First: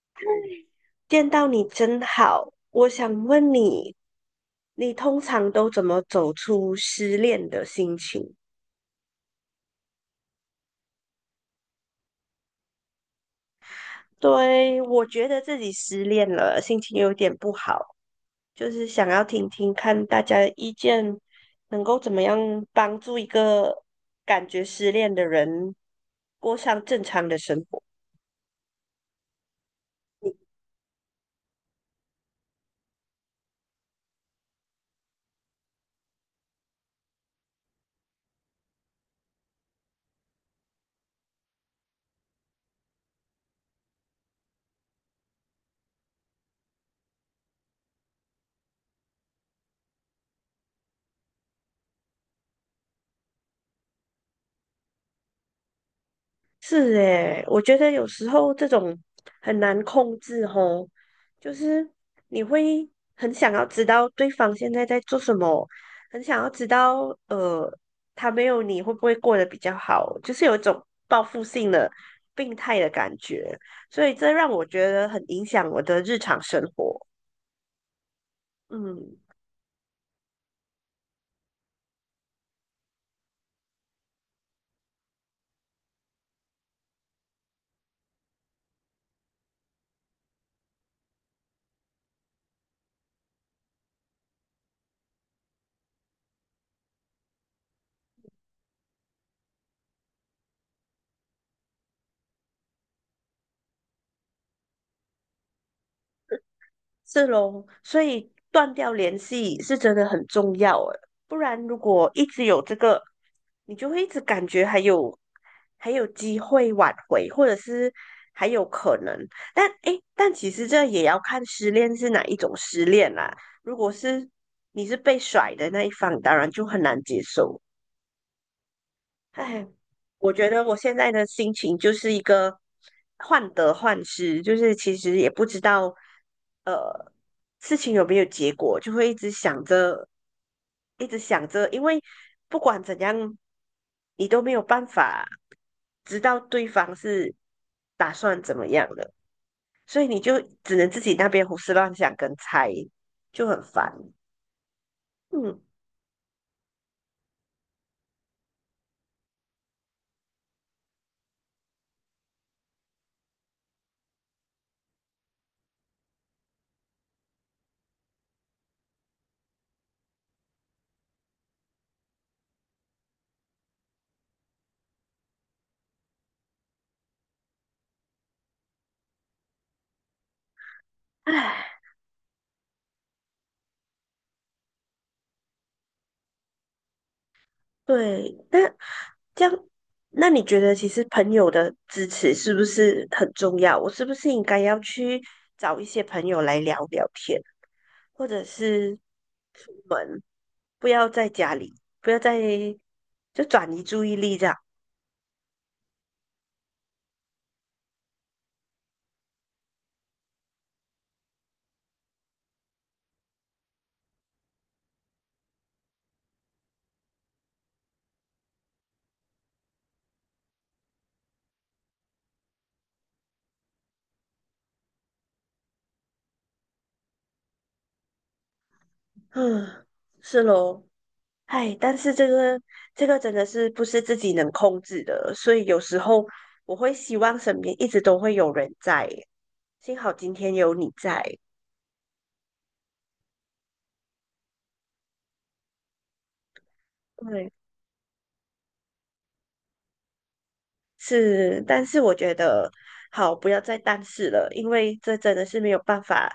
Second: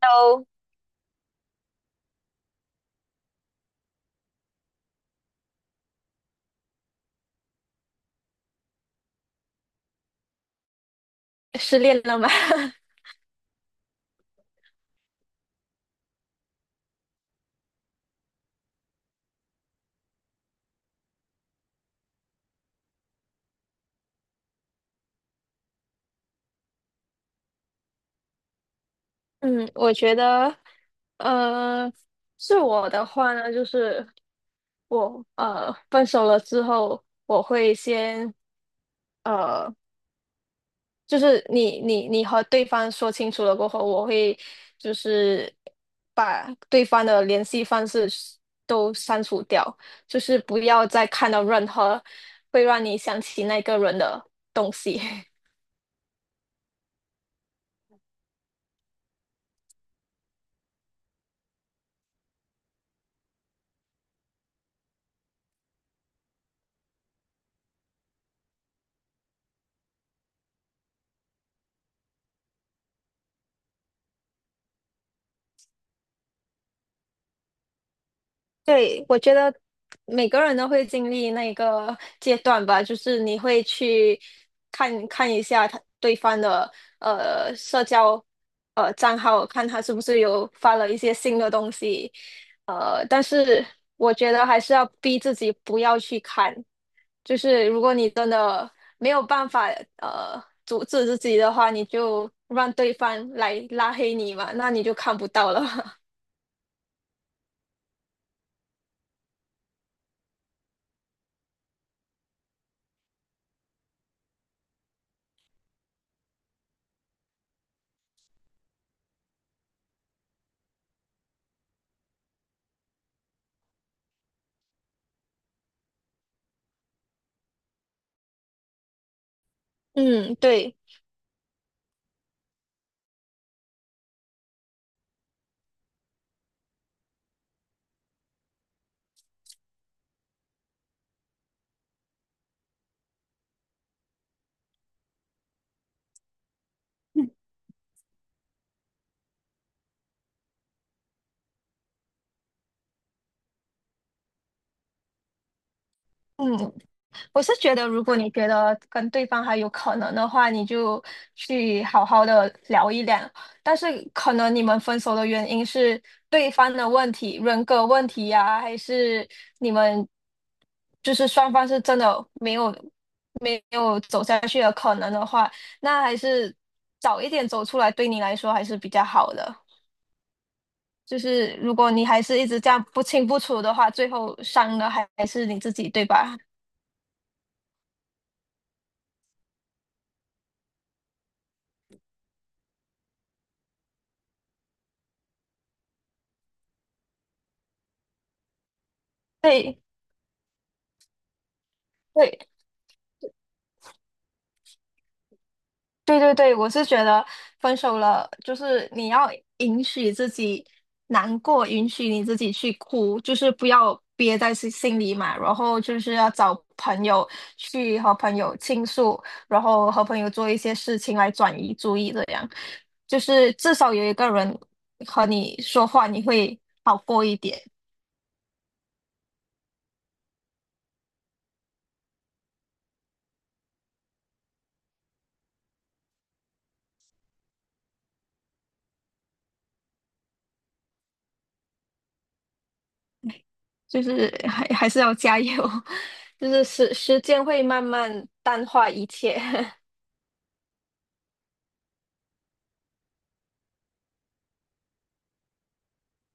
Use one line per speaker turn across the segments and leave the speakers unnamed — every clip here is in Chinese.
都
见到你真好，我想问你，你通常都怎么走出失恋的心情？
失恋了吗？
对，我觉得自己失恋了，心情有点不好，就是想要听听看大家的意见，能够怎么样帮助一个感觉失恋的人过上正常的生活。
嗯，我觉得，呃，是我的话呢，就是我分手了之后，我会先呃，就是你和对方说清楚了过后，我会就是把对方的联系方式都删除掉，就是不要再看到任何会让你想起那个人的东西。
是诶，我觉得有时候这种很难控制吼，就是你会很想要知道对方现在在做什么，很想要知道他没有你会不会过得比较好，就是有一种报复性的病态的感觉，所以这让我觉得很影响我的日常生活。
对，
嗯。
我觉得每个人都会经历那个阶段吧，就是你会去看看一下他对方的社交账号，看他是不是有发了一些新的东西，但是我觉得还是要逼自己不要去看，就是如果你真的没有办法阻止自己的话，你就让对方来拉黑你嘛，那你就看不到了。
是咯，所以断掉联系是真的很重要诶，不然如果一直有这个，你就会一直感觉还有机会挽回，或者是还有可能。但其实这也要看失恋是哪一种失恋啦。如果是你是被甩的那一方，当然就很难接受。哎，我
嗯，
觉得我
对。
现在的心情就是一个患得患失，就是其实也不知道呃事情有没有结果，就会一直想着，一直想着，因为不管怎样，你都没有办法知道对方是打算怎么样的，所以你就只能自己那边胡思乱想跟猜，就很烦。嗯，
嗯，我是觉得，如果你觉得跟对方还有可能的话，你就去好好的聊一聊。但是可能你们分手的原因是对方的问题、人格问题呀、还是你们就是双方是真的没有走下去的可能的话，那还是早一点走出来，对你来说还是比较好的。就是
唉。
如果你还是一直这样不清不楚的话，最后伤的还是你自己，对吧？
对，那这样，那你觉得其实朋友的支持是不是很重要？我是不是应该要去找一些朋友来聊聊天，或者是出
对。
门，不要在家里，不要在，
对，
就转移注意力这样。
对对对，我是觉得分手了，就是你要允许自己难过，允许你自己去哭，就是不要憋在心里嘛。然后就是要找朋友去和朋友倾诉，然后和朋友做一些事情来转移注意，这样就是至少有一个人和你说话，你会好过一点。
嗯，是咯，哎，但是这个真的是不是自己能控制的，所以有时候我会希望身边一直都会有人在，幸好今天有你在。
就是还是要加油，就是时间
对。
会慢慢淡化一切。
是，但是我觉得好，不要再但是了，因为这真的是没有办法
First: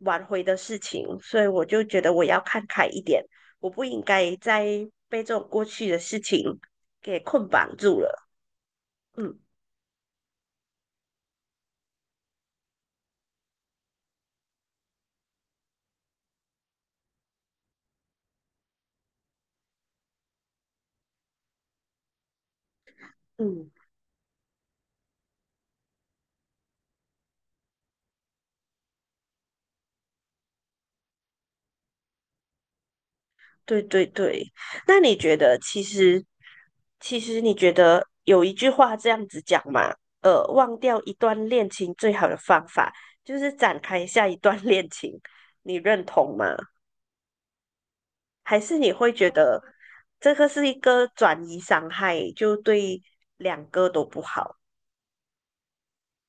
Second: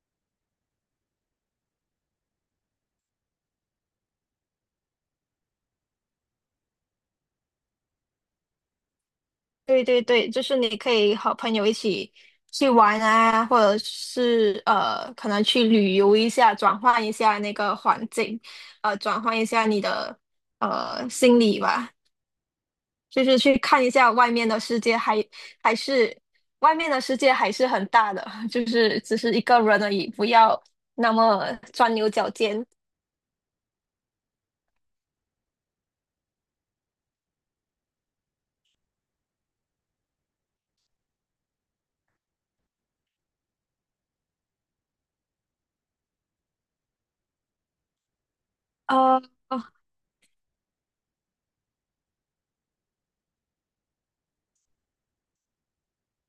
挽回的事情，所以我就觉得我要看开一点，我不应该再被这种过去的事情给捆绑住了。嗯
对对对，就是你可以和朋友一起去玩啊，或者是可能去旅游一下，转换一下那个环境，转换一下你的心理吧，就是去
嗯，
看一下外面的世界还，还是外面的世界还是很大的，就是只是一个人而已，不要那么钻牛角尖。
对对对。那你觉得，其实其实你觉得有一句话这样子讲嘛？忘掉一段恋情最好的方法就是展开下一段 恋情，你认同吗？还是你会
呃，
觉得
哦
这个是一个转移伤害，就对两个都不好？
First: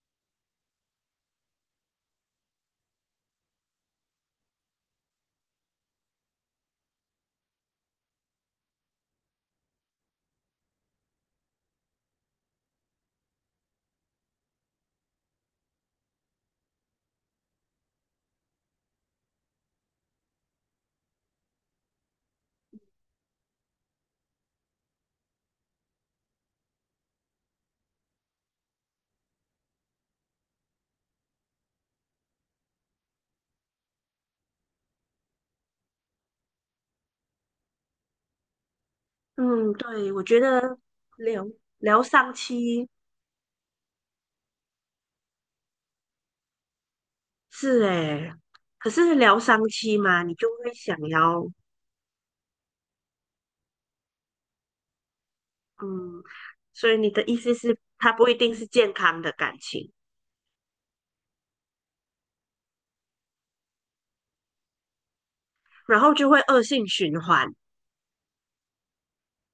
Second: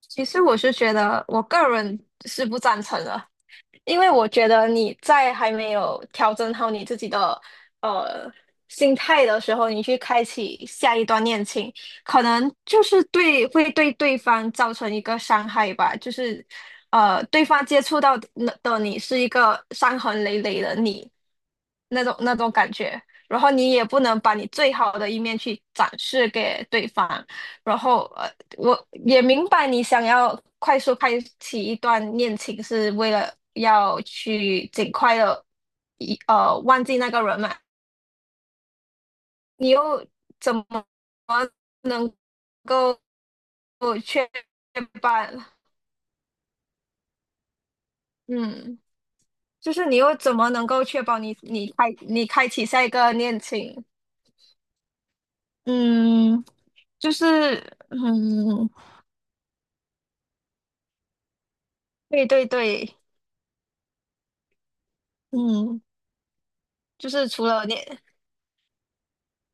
其实我是觉得我个人是不赞成的。因为我觉得你在还没有调整好你自己的呃心态的时候，你去开启下一段恋情，可能就是会对对方造成一个伤害吧，就是对方接触到的你是一个伤痕累累的你那种感觉，然后你也不能把你最好的一面去展示给对方，然后我也明白你想要快速开启一段恋情是为了要去尽快的忘记那个人嘛，你
嗯，
又
对，我觉
怎么
得疗疗
能
伤期
够确保？
是诶，
嗯，
可是疗伤
就是你
期
又
嘛，你
怎
就
么能
会
够
想
确保你
要
你开你开启下一个恋情？
嗯，
嗯，
所以你
就
的
是
意思是，它不一定是
嗯，
健康的感情，
对对对，嗯，
然后就会恶性
就
循
是除
环，
了恋。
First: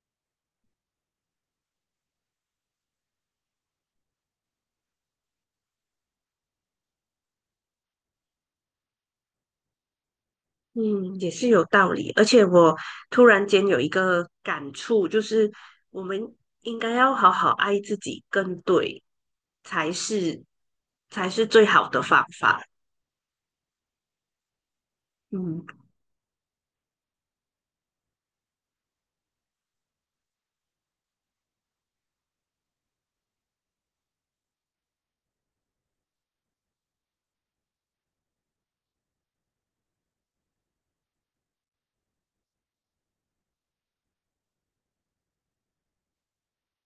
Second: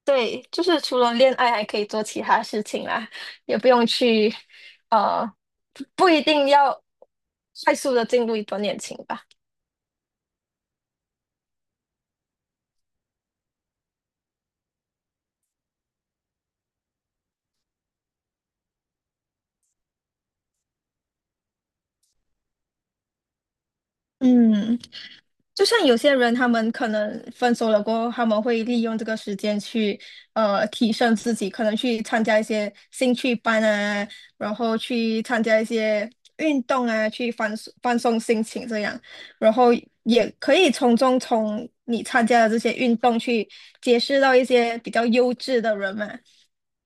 对，就是除了恋爱还可以做其他事情啦，也不用去，呃，不一定要快速的进入一段恋情吧。
嗯，也是有道理。而且我突然间有一个感触，就是我们应该要好好爱自己，更对，才是才是最好的方法。
嗯。就
嗯
像有些人，他们可能分手了过后，他们会利用这个时间去提升自己，可能去参加一些兴趣班啊，然后去参加一些运动啊，去放松放松心情这样，然后也可以从你参加的这些运动去结识到一些比较优质的人嘛，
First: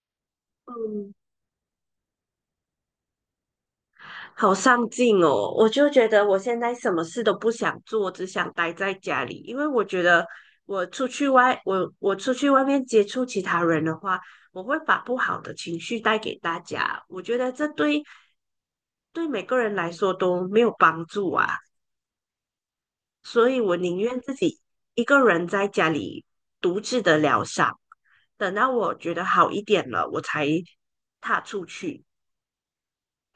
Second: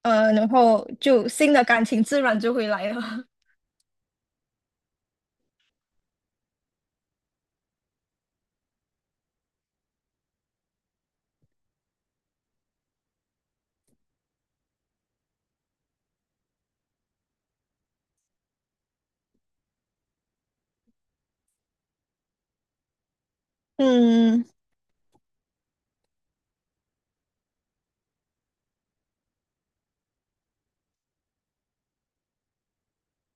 然后
嗯，
就新的感情自然就会来了。
好上进哦！我就觉得我现在什么事都不想做，只想待在家里，因为我觉得我出去外面接触其他人的话，我会把不好的情绪带给大家。我觉得这对每个人来说都没有帮助啊，所以我宁愿自
嗯，
己一个人在家里独自的疗伤，等到我觉得好一点了，我才踏出去。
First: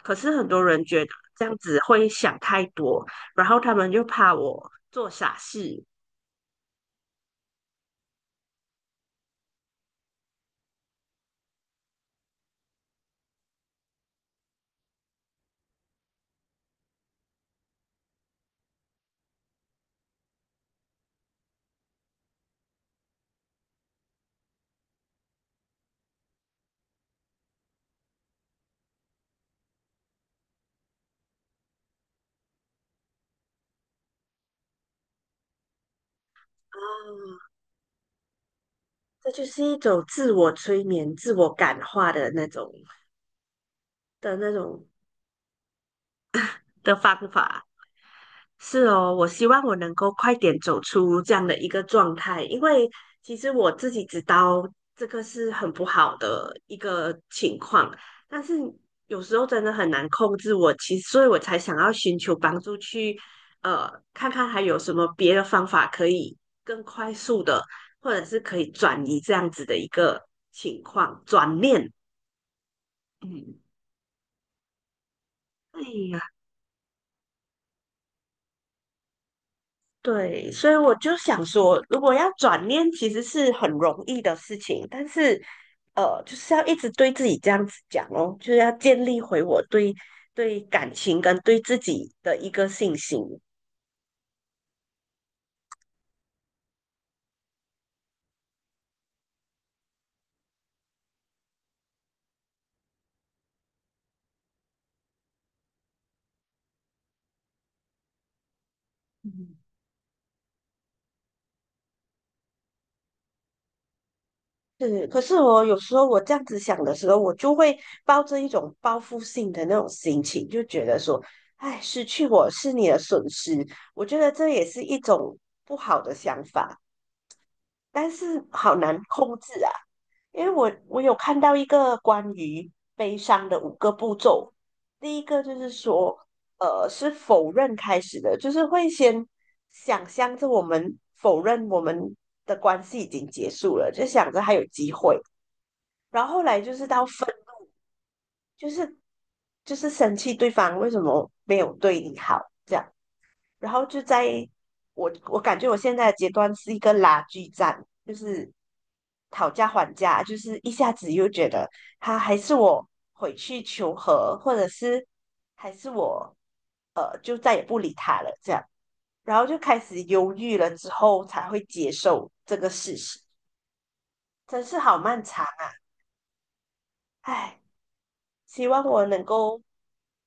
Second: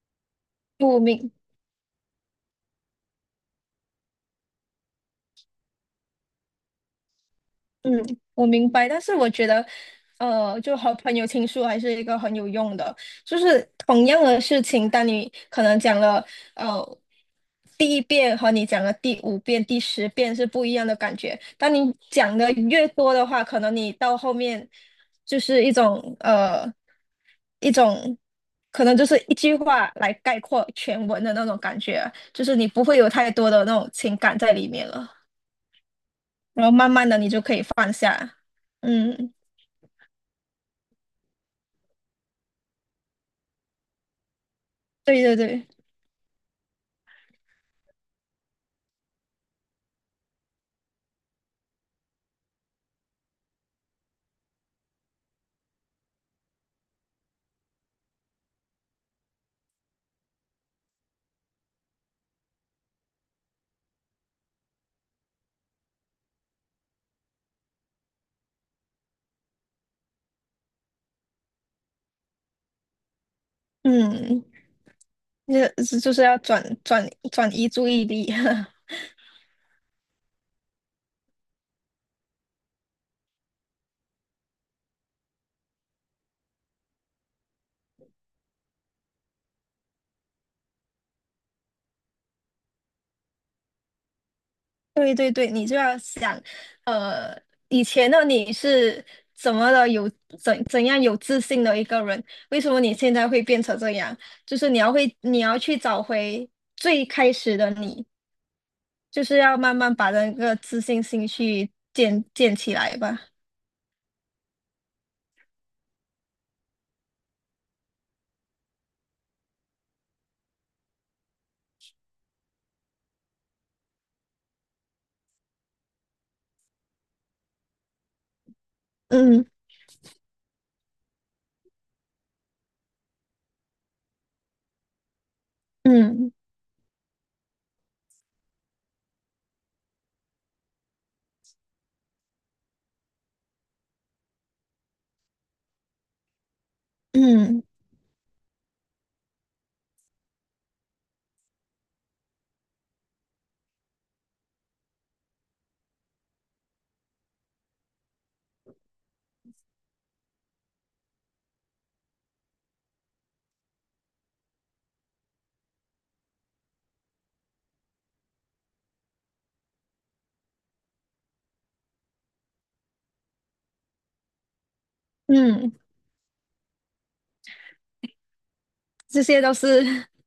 可是很多人
不
觉得
明
这样子会想太多，然后他们就怕我做傻事
嗯，我明白，但是我觉得，就和朋友倾诉还是一个很有用的。就是同样的事情，当你可能讲了，呃，第一遍和你讲了第五遍、第十遍是不一样的感觉。当你讲的越多的话，可能你到后面就是一种一种可能就是一句话来概括全文的那种感觉，就是你不会有太多的那种情感在里面了。然后
啊，
慢慢的你就可以放下。
这
嗯，
就是一种自我催眠、自我感化的那种
对对对，
的方法。是哦，我希望我能够快点走出这样的一个状态，因为其实我自己知道这个是很不好的一个情况，但是有时候真的很难控制我，其实所以我才想要寻求帮助去，呃，看看还有什么别的方法可以更快速的，或者是可以转移这样子的一个情况，转念，嗯。
嗯，那就
哎
是要转移注意力。
对，所以我就想说，如果要转念，其实是很容易的事情，但是，就是要一直对自己这样子讲哦，就是要建立回我对感情跟对自己的一个信心。
对对对，你就要想，呃，以前的你是怎么的有怎样有自信的一个人，为什么你现在会变成这样？你要去找回最开始的你，就是
嗯
要慢慢把那个自信心去建起来吧。
是，可是我有时候我这样子想的时候，我就会抱着一种报复性的那种心情，就觉得说，哎，失去我是你的损失，我觉得这也是一种不好的想法。但是好难控
嗯
制啊，因为我有看到一个关于悲伤的5个步骤，第一个就是说，
嗯
是否认开始的，就是会先想象着我们否认我们的关系已经结束了，就想着还有机会，然后后来就是到分，
嗯
就是就是生气对方为什么没有对你好。这样。然后就在我感觉我现在的阶段是一个拉锯战，就是讨价还价，就是一下子又觉得他还是我回去求和，或者是还是我就再也不理他了这样，然后就开始犹豫了之后才会接受这个事实，真是好漫长
嗯，
啊！唉，希望我
这
能
些都
够
是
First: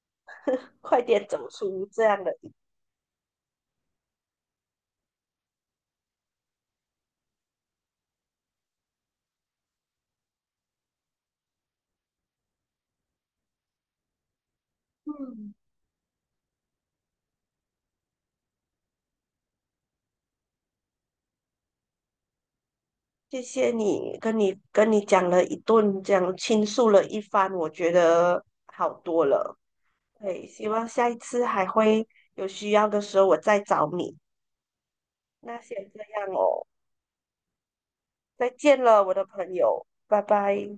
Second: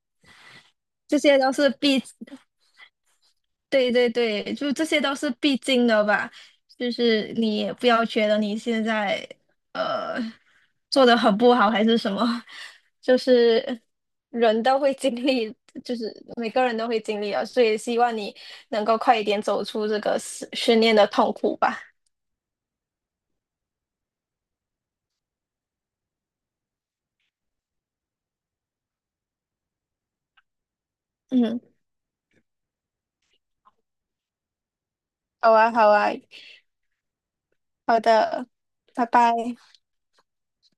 快
这
点
些
走
都是
出
必，
这样的。
对对对，就这些都是必经的吧。就是你也不要觉得你现在呃做的很不好还是什么，就是人都会经
嗯，
历，就是每个人都会经历啊，所以希望你能够快一点走出这个失训练的痛苦吧。
谢谢你，跟你讲了一顿，这样倾诉了一番，我觉得好多了。对，希望下一次
嗯，
还会有需要的时候我再找你。
好
那
啊，好
先这
啊，
样哦，
好的，
再见了，
拜
我的
拜。
朋友，拜拜。